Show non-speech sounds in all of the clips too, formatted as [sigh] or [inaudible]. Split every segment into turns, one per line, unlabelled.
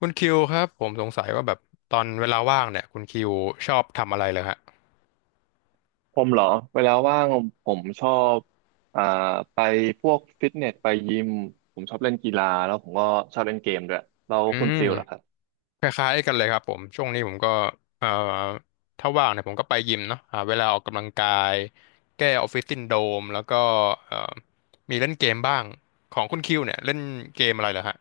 คุณคิวครับผมสงสัยว่าแบบตอนเวลาว่างเนี่ยคุณคิวชอบทำอะไรเลยฮะ
ผมเหรอเวลาว่างผมชอบอ่าไปพวกฟิตเนสไปยิมผมชอบเล่นกีฬาแล้วผมก็ชอบเล่นเกมด้วยแล้ว
อื
คุณ
ม
ฟิลล่ะครับ
คล้ายๆกันเลยครับผมช่วงนี้ผมก็เอ่อถ้าว่างเนี่ยผมก็ไปยิมเนาะหาเวลาออกกำลังกายแก้ออฟฟิศซินโดรมแล้วก็เอ่อมีเล่นเกมบ้างของคุณคิวเนี่ยเล่นเกมอะไรเหรอฮะ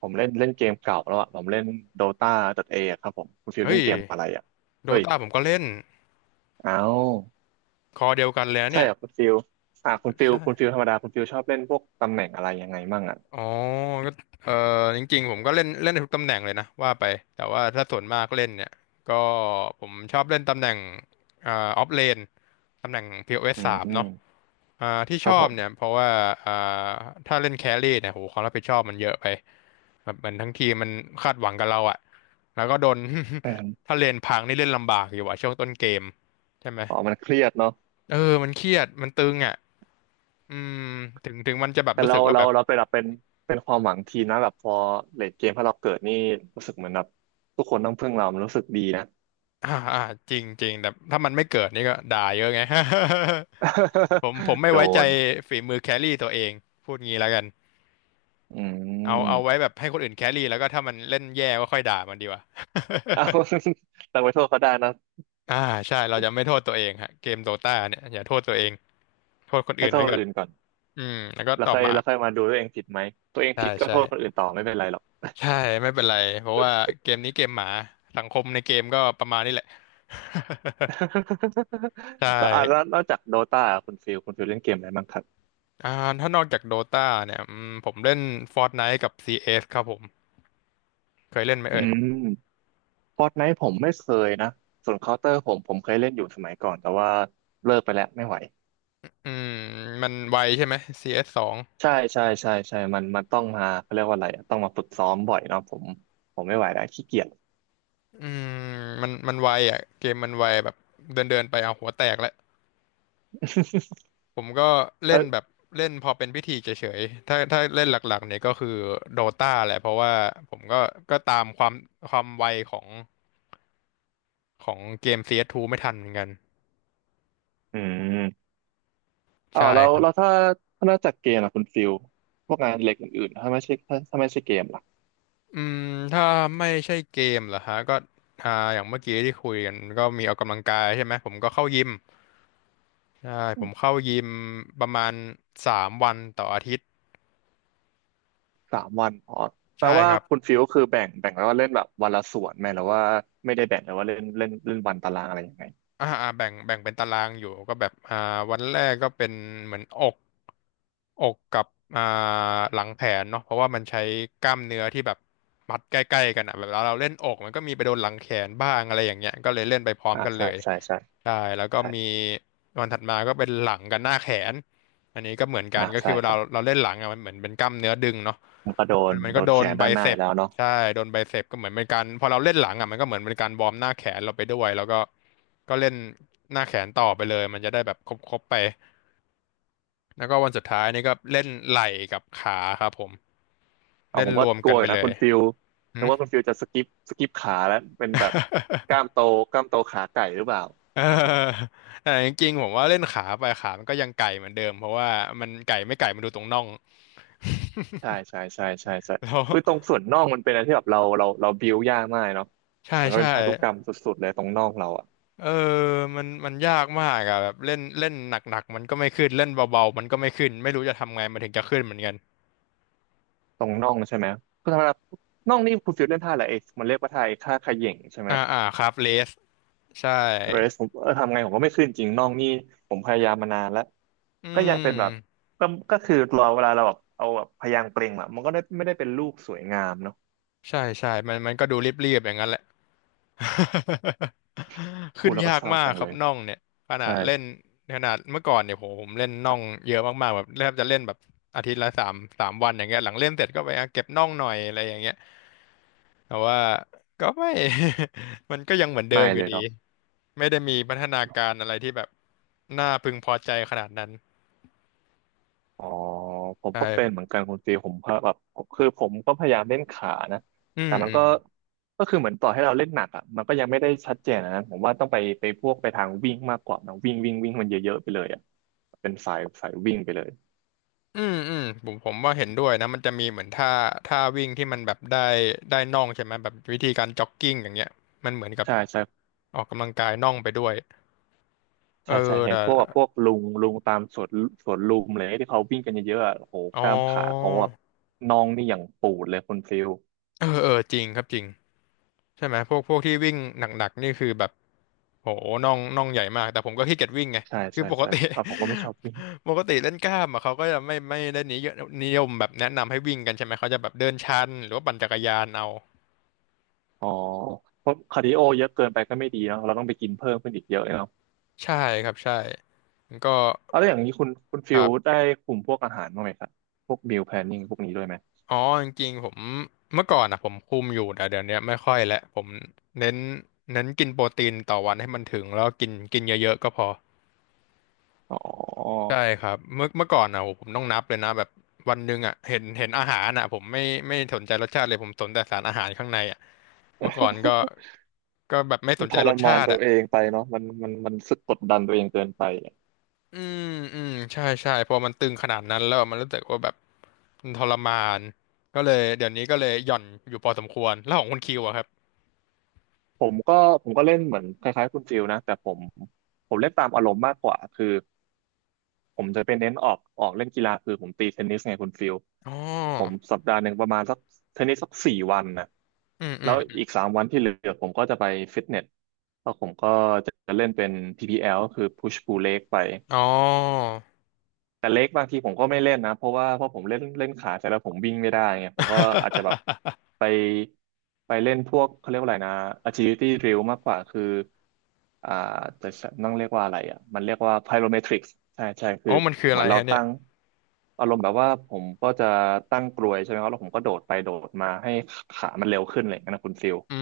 ผมเล่นเล่นเกมเก่าแล้วอ่ะผมเล่นโดตาดเอครับผมคุณฟิล
เฮ้
เล่
ย
นเกมอะไรอ่ะ
โด
เฮ้ย
ตาผมก็เล่น
อ้าว
คอเดียวกันเลยนะ
ใช่
เนี่ย
เหรอคุณฟิลอ่าคุณฟิล
ใช่
ธรรมดาคุณฟิลชอบเล่นพวกตำแหน่งอะไรยังไงมั่งอ่ะ
อ๋อก็เออจริงๆผมก็เล่นเล่นได้ทุกตำแหน่งเลยนะว่าไป แต่ว่าถ้าส่วนมากเล่นเนี่ย ก็ผมชอบเล่นตำแหน่งอ่าออฟเลนตำแหน่ง POS ส
อื
สา
ม
ม
อืม
เนาะที่
ค
ช
รั
อ
บผ
บเนี่ย
ม
เพราะว่าอ่าถ้าเล่นแครี่เนี่ยโหความรับผิดชอบมันเยอะไปแบบเหมันทั้งทีมมันคาดหวังกับเราอะแล้วก็โดน
ดังนั้น
[laughs] ถ้าเลนพังนี่เล่นลำบากอยู่อะช่วงต้นเกมใช่ไหม
อ๋อมันเครียดเนาะ
เออมันเครียดมันตึงอะอืมถึงมันจะแบบ
แต่
รู้
เรา
สึกว่า
เรา
แบบ
เราเป็นแบบเป็นความหวังทีมนะแบบพอเลทเกมถ้าเราเกิดนี่รู้สึกเหมือนแบบทุกคนต้องพึ่งเรามันรู้สึกดีนะ
อ่าอ่าจริงจริงแต่ถ้ามันไม่เกิดนี่ก็ด่าเยอะไง [laughs] ผม
[laughs]
ไม่
โด
ไว้ใจ
น
ฝีมือแครี่ตัวเองพูดงี้แล้วกัน
อื
เอา
ม
เอาไว้แบบให้คนอื่นแครี่แล้วก็ถ้ามันเล่นแย่ก็ค่อยด่ามันดีกว่า
[laughs] เอาเราไปโทษเขาได้นะ
[laughs] อ่าใช่เราจะไม่โทษตัวเองฮะเกมโดตาเนี่ยอย่าโทษตัวเองโทษคน
ให้
อื่น
โทษ
ไว้
ค
ก่
น
อน
อื่นก่อน
อืมแล้วก็
แล้ว
ต่อ
ค่อย
มา
แล้วค่อยมาดูตัวเองผิดไหมตัวเอง
ใช่
ผิดก็
ใช่
โทษคนอื่นต่อไม่เป็นไรหรอก
ใช่ไม่เป็นไรเพราะว่าเกมนี้เกมหมาสังคมในเกมก็ประมาณนี้แหละ [laughs] ใช่
[laughs] แล้วอ่ะแล้วนอกจากโดตาคุณฟิลเล่นเกมอะไรบ้างครับ
อ่าถ้านอกจากโดตาเนี่ยอืมผมเล่น Fortnite กับ CS ครับผม เคยเล่นไหม
อื
เอ่ย
มฟอร์ตไนท์ผมไม่เคยนะส่วนเคาน์เตอร์ผมเคยเล่นอยู่สมัยก่อนแต่ว่าเลิกไปแล้วไม่ไหว
อืมมันไวใช่ไหม CS สสอง
ใช่ใช่ใช่ใช่มันต้องมาเขาเรียกว่าอะไรอะต้องมาฝึกซ้อมบ่อยเนาะผมไม่ไหวแล้วขี้เกียจ
อืมมันไวอ่ะเกมมันไวแบบเดินเดินไปเอาหัวแตกแล้ว
[laughs]
ผมก็เล่
เอ
น
อ
แบบเล่นพอเป็นพิธีเฉยๆถ้าเล่นหลักๆเนี่ยก็คือโดตาแหละเพราะว่าผมก็ก็ตามความไวของเกม CS2 ไม่ทันเหมือนกัน
อืมอ๋อ
ใช่
เรา
ครับ
เราถ้าถ้านอกจากเกมอะคุณฟิลพวกงานอดิเล็กอื่นๆถ้าไม่ใช่ถ้าไม่ใช่เกมล่ะ
อืมถ้าไม่ใช่เกมเหรอฮะก็อ่าอย่างเมื่อกี้ที่คุยกันก็มีออกกำลังกายใช่ไหมผมก็เข้ายิม ใช่
อื
ผม
ม
เข้ายิมประมาณสามวันต่ออาทิตย์
สามวันอ๋อแปล
ใช่
ว่า
ครับ
คุณฟิลก็คือแบ่งไว้ว่าเล่นแบบวันละส่วนไหมหรือว่าไม่ได้แบ่งเลยว่าเล่นเล่นเล่นวันตารางอะไรยังไง
อ่าอ่าแบ่งเป็นตารางอยู่ก็แบบอ่าวันแรกก็เป็นเหมือนอกอกกับอ่าหลังแขนเนาะเพราะว่ามันใช้กล้ามเนื้อที่แบบมัดใกล้ๆกันอ่ะแบบเราเล่นอกมันก็มีไปโดนหลังแขนบ้างอะไรอย่างเงี้ยก็เลยเล่นไปพร้อม
อ่า
กันเล
ใช่
ย
ใช่ใช่
ใช่แล้วก็
ใช่
มีวันถัดมาก็เป็นหลังกับหน้าแขนอันนี้ก็เหมือนกั
อ่า
นก็คื
ใช่
อเว
ค
ลา
รับ
เราเล่นหลังอ่ะมันเหมือนเป็นกล้ามเนื้อดึงเนาะ
ผมก็โด
มั
น
นมัน
โด
ก็
น
โด
แข
น
น
ไบ
ด้านหน้า
เซ
อีก
ป
แล้วเนาะ
ใช่โดนไบเซปก็เหมือนเป็นการพอเราเล่นหลังอ่ะมันก็เหมือนเป็นการวอร์มหน้าแขนเราไปด้วยแล้วก็ก็เล่นหน้าแขนต่อไปเลยมันจะได้แบบครบๆไปแล้วก็วันสุดท้ายนี่ก็เล่นไหล่กับขาครับผม
เอา
เล่
ผ
น
ม
ร
ก็
วม
กลั
กั
ว
น
อ
ไป
ยู่
เล
นะคุ
ย
ณฟิลนึ
หึ
กว่าคุณฟิลจะสกิปขาแล้วเป็นแบบกล้าม
[laughs]
โตกล้ามโตขาไก่หรือเปล่า
เออ [laughs] แต่จริงๆผมว่าเล่นขาไปขามันก็ยังไก่เหมือนเดิมเพราะว่ามันไก่ไม่ไก่มันดูตรงน่อง
[laughs] ใช่ใช่ใช่ใช่ใช่
[laughs] แล้ว
คือตรงส่วนน่องมันเป็นอะไรที่แบบเราบิวยากมากเนาะ
ใช่
มันก็
ใช่
เป็นพันธุกรรมสุดๆเลยตรงน่องเราอะ
เออมันมันยากมากอะแบบเล่นเล่นหนักๆมันก็ไม่ขึ้นเล่นเบาๆมันก็ไม่ขึ้นไม่รู้จะทำไงมันถึงจะขึ้นเหมือนกัน
ตรงน่องใช่ไหมคือธรรมดาน่องนี่คุณฟิลเล่นท่าอะไรเอกมันเรียกว่าท่าไอ้ท่าเขย่งใช่ไหม
อ่าอ่าครับเลสใช่
เรสผมเออทำไงผมก็ไม่ขึ้นจริงน่องนี่ผมพยายามมานานแล้ว
อื
ก็ยังเป็นแบบ
ม
ก็ก็คือรอเวลาเราแบบเอาแบบพยางค์เปล่งอะมันก็ได้ไม่ได้เป็นลูกสวยงามเนาะ
ใช่ใช่มันก็ดูเรียบๆอย่างนั้นแหละ [laughs]
พู
ขึ้
ด
น
แล้วก็
ยาก
เศร้า
มาก
จัง
ครั
เล
บ
ย
น่องเนี่ยขนา
ใช่
ดเล่นขนาดเมื่อก่อนเนี่ยผมเล่นน่องเยอะมากๆแบบแทบจะเล่นแบบอาทิตย์ละสามวันอย่างเงี้ยหลังเล่นเสร็จก็ไปอ่ะเก็บน่องหน่อยอะไรอย่างเงี้ยแต่ว่าก็ไม่ [laughs] มันก็ยังเหมือนเดิ
ไม่
มอ
เล
ยู่
ย
ดี
เนาะ
ไม่ได้มีพัฒนาการอะไรที่แบบน่าพึงพอใจขนาดนั้น
อ๋อผมก็เป็นเห
ใช่
มือนกันคุณตีผมก็แบบคือผมก็พยายามเล่นขานะ
อื
แต่
ม
มัน
อืม
ก็ก็คือเหมือนต่อให้เราเล่นหนักอ่ะมันก็ยังไม่ได้ชัดเจนอะนะผมว่าต้องไปไปพวกไปทางวิ่งมากกว่านะวิ่งวิ่งวิ่งมันเยอะๆไปเลยอ่ะเป็นสายสายวิ่งไปเลย
อืมอืมผมว่าเห็นด้วยนะมันจะมีเหมือนท่าวิ่งที่มันแบบได้น่องใช่ไหมแบบวิธีการจ็อกกิ้งอย่างเงี้ย มันเหมือนกับ
ใช่ใช่
ออกกำลังกายน่องไปด้วย เออ
ใช่ใช่เห็
แต่
นพวกแบบพวกลุงลุงตามสวนสวนลุมเลยที่เขาวิ่งกันเยอะๆอะโอ้โห
อ๋
ก
อ
ล้ามขาเขาแบบน่องนี่อย่างปูดเลยคุณฟิล
เออจริงครับจริง ใช่ไหมพวกที่วิ่งหนักๆนี่คือแบบโหน่องใหญ่มากแต่ผมก็ขี้เกียจวิ่งไง
ใช่
คือ
ใช่
ปก
ใช่
ติ
อ่ะผมก็ไม่ชอบวิ่ง
[laughs] ปกติเล่นกล้ามอะเขาก็จะไม่ได้นิยมแบบแนะนำให้วิ่งกันใช่ไหมเขาจะแบบเดินชันหรือว่าปั่นจักรยานเอา
อ๋อเพราะคาร์ดิโอเยอะเกินไปก็ไม่ดีเนาะเราต้องไปกินเพิ่มขึ้นอีกเยอะเลยเนาะ
ใช่ครับใช่ก็
เอาแล้วอย่างนี้คุณคุณ
ค
ฟิ
รั
ล
บ
ได้คุมพวกอาหารบ้างไหมครับพวกมิลแพลนนิ่งพวกนี้ด้วยไหม
อ๋อจริงๆผมเมื่อก่อนอ่ะผมคุมอยู่แต่เดี๋ยวนี้ไม่ค่อยแล้วผมเน้นเน้นกินโปรตีนต่อวันให้มันถึงแล้วกินกินเยอะๆก็พอ
อ๋อ
ใช่ครับเมื่อก่อนนะโหผมต้องนับเลยนะแบบวันหนึ่งอ่ะเห็นอาหารอ่ะผมไม่สนใจรสชาติเลยผมสนแต่สารอาหารข้างในอ่ะเมื่อก่อนก็
[laughs]
ก็แบบไม่ส
มัน
น
ท
ใจ
ร
รส
มาน
ชาติ
ตัว
อ่ะ
เองไปเนาะมันรู้สึกกดดันตัวเองเกินไป
อืมอืมใช่ใช่พอมันตึงขนาดนั้นแล้วมันรู้สึกว่าแบบมันทรมานก็เลยเดี๋ยวนี้ก็เลยหย่อนอยู่พอสมควรแล้วของคุณคิวอะครับ
ผมก็ผมก็เล่นเหมือนคล้ายๆคุณฟิลนะแต่ผมผมเล่นตามอารมณ์มากกว่าคือ ผมจะไปเน้นออกเล่นกีฬาคือผมตีเทนนิสไงคุณฟิล
อ๋อ
ผม1 สัปดาห์ประมาณสักเทนนิสสัก4 วันนะ
อืมอื
แล้
ม
ว
อ
อีก
ม
สามวันที่เหลือผมก็จะไปฟิตเนสแล้วผมก็จะเล่นเป็น PPL ก็คือ Push Pull Leg ไป
อ๋อ
แต่เล็กบางทีผมก็ไม่เล่นนะเพราะว่าเพราะผมเล่นเล่นขาแต่แล้วผมวิ่งไม่ได้ไงผมก็อาจจะแบบไปไปเล่นพวกเขาเรียกว่าอะไรนะ agility drill มากกว่าคืออ่าแต่ต้องเรียกว่าอะไรอ่ะมันเรียกว่า pyrometrics ใช่ใช่คื
อ๋
อ
อมันคือ
เห
อะ
มือ
ไร
นเรา
ฮะเนี่ย
ตั้งอารมณ์แบบว่าผมก็จะตั้งกลวยใช่ไหมครับแล้วผมก็โดดไปโดดมาให้ขามันเร็วขึ้นอะไรอย่างเงี้ยนะคุณฟิล
อื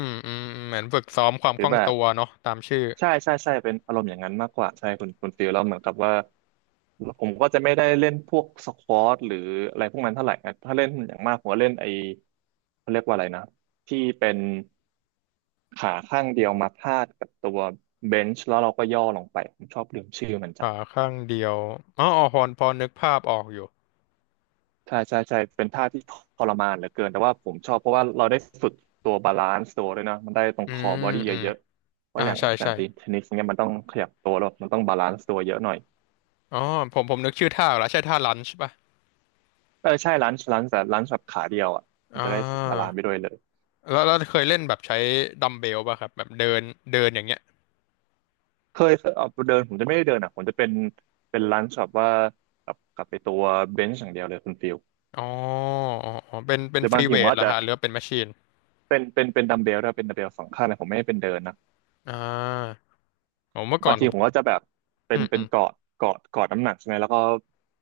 มอืมเหมือนฝึกซ้อมความ
หรื
ค
อ
ล่อง
แบบ
ตัวเนาะตามชื่อ
ใช่ใช่ใช่เป็นอารมณ์อย่างนั้นมากกว่าใช่คุณฟิลแล้วเหมือนกับว่าผมก็จะไม่ได้เล่นพวกสควอตหรืออะไรพวกนั้นเท่าไหร่นะถ้าเล่นอย่างมากผมก็เล่นไอเขาเรียกว่าอะไรนะที่เป็นขาข้างเดียวมาพาดกับตัวเบนช์แล้วเราก็ย่อลงไปผมชอบลืมชื่อมันจัง
ขาข้างเดียวอ๋ออ๋อพอนึกภาพออกอยู่
ใช่ใช่ใช่เป็นท่าที่ทรมานเหลือเกินแต่ว่าผมชอบเพราะว่าเราได้ฝึกตัวบาลานซ์ตัวด้วยนะมันได้ตรง
อื
คอ
ม
บอดี้
อืม
เยอะๆเพราะ
อ่า
อย่างอ
ใช่
อกแบบ
ใช่
ตีเทนนิสเนี่ยมันต้องขยับตัวแล้วมันต้องบาลานซ์ตัวเยอะหน่อย
อ๋อผมนึกชื่อท่าออกแล้วใช่ท่าลันช์ป่ะ
เออใช่ร้านแต่ร้านสับขาเดียวอ่ะมั
อ่
นจะได้บาลาน
า
ซ์ไปด้วยเลย
แล้วเคยเล่นแบบใช้ดัมเบลป่ะครับแบบเดินเดินอย่างเงี้ย
เคยเอาเดินผมจะไม่ได้เดินอ่ะผมจะเป็นเป็นร้านสับว่ากับไปตัวเบนช์อย่างเดียวเลยคุณฟิล
อ๋ออ๋ออ๋อ เป็น เป็
ห
น
รือ
ฟ
บา
รี
งที
เว
ผม
ท
ก็
เห
อา
ร
จ
อ
จะ
ฮะหรือว่าเป็นแมชชีน
เป็นดัมเบลด้วยเป็นดัมเบลสองข้างนะผมไม่ได้เป็นเดินนะ
อ่าผมเมื่อก่อ
บา
น
ง
ผ
ที
ม
ผมก็จะแบบเป็
อื
น
ม
เป็
อื
น
ม
เกาะเกาะน้ำหนักใช่ไหมแล้วก็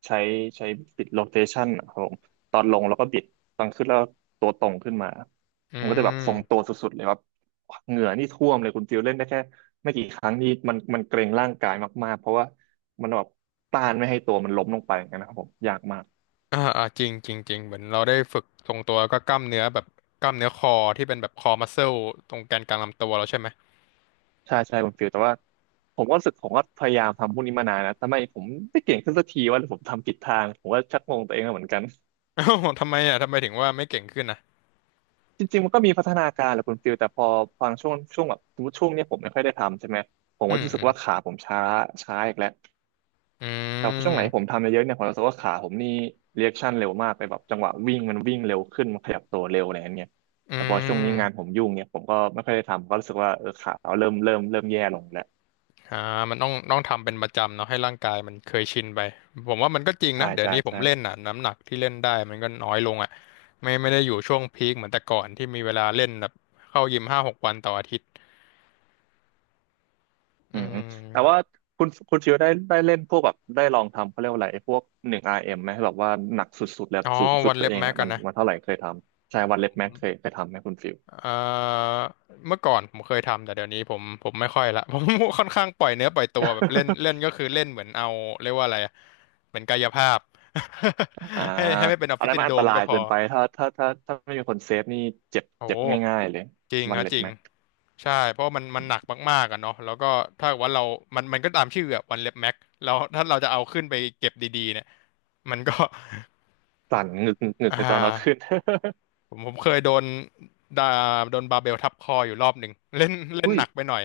ใช้ใช้บิดโรเทชันครับผมตอนลงแล้วก็บิดตอนขึ้นแล้วตัวตรงขึ้นมา
อื
ผมก็จะแบบทรงตัว
ม
สุดๆเลยว่าเหงื่อนี่ท่วมเลยคุณฟิลเล่นได้แค่ไม่กี่ครั้งนี่มันเกรงร่างกายมากๆเพราะว่ามันแบบต้านไม่ให้ตัวมันล้มลงไปอย่างนั้นนะครับผมยากมาก
อ่าจริงจริงจริงเหมือนเราได้ฝึกทรงตัวแล้วก็กล้ามเนื้อแบบกล้ามเนื้อคอที่เป็นแบบคอมัสเซลตรงแกนกลางลำตัวเราใช่ไหม
ใช่ใช่คุณฟิลแต่ว่าผมก็รู้สึกผมก็พยายามทำพวกนี้มานานนะทำไมผมไม่เก่งขึ้นสักทีว่าผมทำผิดทางผมก็ชักงงตัวเองเหมือนกัน
[laughs] อ้าวทำไมถึงว่าไม่เก่งขึ้นนะ
จริงๆมันก็มีพัฒนาการแหละคุณฟิลแต่พอฟังช่วงแบบสมมติช่วงเนี้ยผมไม่ค่อยได้ทำใช่ไหมผม
อื
ก็
ม
รู้
อื
สึก
ม
ว่าขาผมช้าช้าอีกแล้ว
อื
แต่พอช่วงไหนผม
ม
ทำเยอะๆเนี่ยผมรู้สึกว่าขาผมนี่เรียชั่นเร็วมากเลยแบบจังหวะวิ่งมันวิ่งเร็วขึ้นมันขยับตัวเร็วอะไรอย่างเงี้ย
อื
แต่พอช่วงนี้งานผ
ม
มยุ่งเนี่ยผมก็ไม่ค่อยได้ทำก็รู้สึกว่าเออขาเราเริ่มแย่ลงแล้ว
อ่ามันต้องทำเป็นประจำเนาะให้ร่างกายมันเคยชินไปผมว่ามันก็จริง
ใช่
นะเดี๋ยว
ใช่
นี้ผม
ใช่
เล่นอ่ะน้ำหนักที่เล่นได้มันก็น้อยลงอ่ะไม่ได้อยู่ช่วงพีคเหมือนแต่ก่อนที่มีเวลาเล่นแบบเข้ายิมห้าหกวันต่ออาทิตย์อื
อืมอืมแต่ว่า
ม
คุณชิวได้เล่นพวกแบบได้ลองทำเขาเรียกว่าอะไรไอ้พวกหนึ่งอาร์เอ็ m ไหมแบบว่าหนักสุดๆแล้ว
อ๋อ
สูงสุด
วัน
ตัว
เล็บ
เอง
แม็ก
อ่ะ
กั
มั
น
น
นะ
มันเท่าไหร่เคยทำใช่วันเล็บแม็กเคยทำไหมคุณฟิว
เอ่อเมื่อก่อนผมเคยทำแต่เดี๋ยวนี้ผม ผมไม่ค่อยละ [laughs] ผมค่อนข้างปล่อยเนื้อปล่อยตัวแบบเล่นเล่นก็คือเล่นเหมือนเอาเรียกว่าอะไรอะเหมือนกายภาพ
[laughs] อ่า
[laughs] ให้ไม่เป็นออฟ
อัน
ฟิศ
นั้น
ซิ
มั
น
น
โด
อั
ร
นต
ม
รา
ก็
ย
พอ
เกินไปถ้าไม่มีคนเซฟนี่เจ็บ
โ
เจ็บ
อ้
ง่ายๆเลย
จริง
วัน
ฮะ
เล็
จ
บ
ริง
แม็ก
ใช่เพราะมันมันหนักมากๆอะเนาะแล้วก็ถ้าเกิดว่าเรามันมันก็ตามชื่ออะวันเล็บแม็กแล้วถ้าเราจะเอาขึ้นไปเก็บดีๆเนี่ยมันก็
สั่นงึกงึกงึ
[laughs]
ก
อ่า
เลยตอนเอาขึ้น
ผมเคยโดนดาโดนบาร์เบลทับคออยู่รอบหนึ่งเล่น
[laughs]
เล่น
อุ้
ห
ย
นักไปหน่อย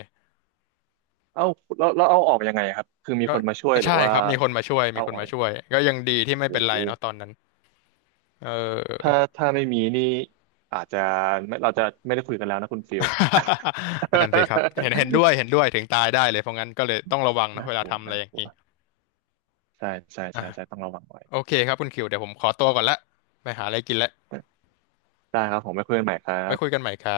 เอาแล้วเอาออกยังไงครับคือมี
ก็
คนมาช่วยหรื
ใช่
อว่า
ครับมีคนมาช่วยมี
เอา
ค
อ
น
อก
มา
เอง
ช่วยก็ยังดีที่ไม่เป็
โอ้
น
โห
ไรเนาะตอนนั้นเอ
ถ้า
อ
ถ้าไม่มีนี่อาจจะไม่เราจะไม่ได้คุยกันแล้วนะคุณฟิล [laughs]
[laughs] นั่นสิครับเห็นด้วยเห็นด้วยถึงตายได้เลยเพราะงั้นก็เลยต้องระวังนะ
น่า
เว
ก
ลา
ลัว
ทำอะไร
น่า
อย่า
ก
ง
ลัว
นี้
ใช่ใช่
อ่ะ
ใช่ใช่ต้องระวังไว้
โอเคครับคุณคิวเดี๋ยวผมขอตัวก่อนละไปหาอะไรกินละ
ได้ครับผมไปคุยกันใหม่ครั
ไว้คุยกั
บ
นใหม่ครั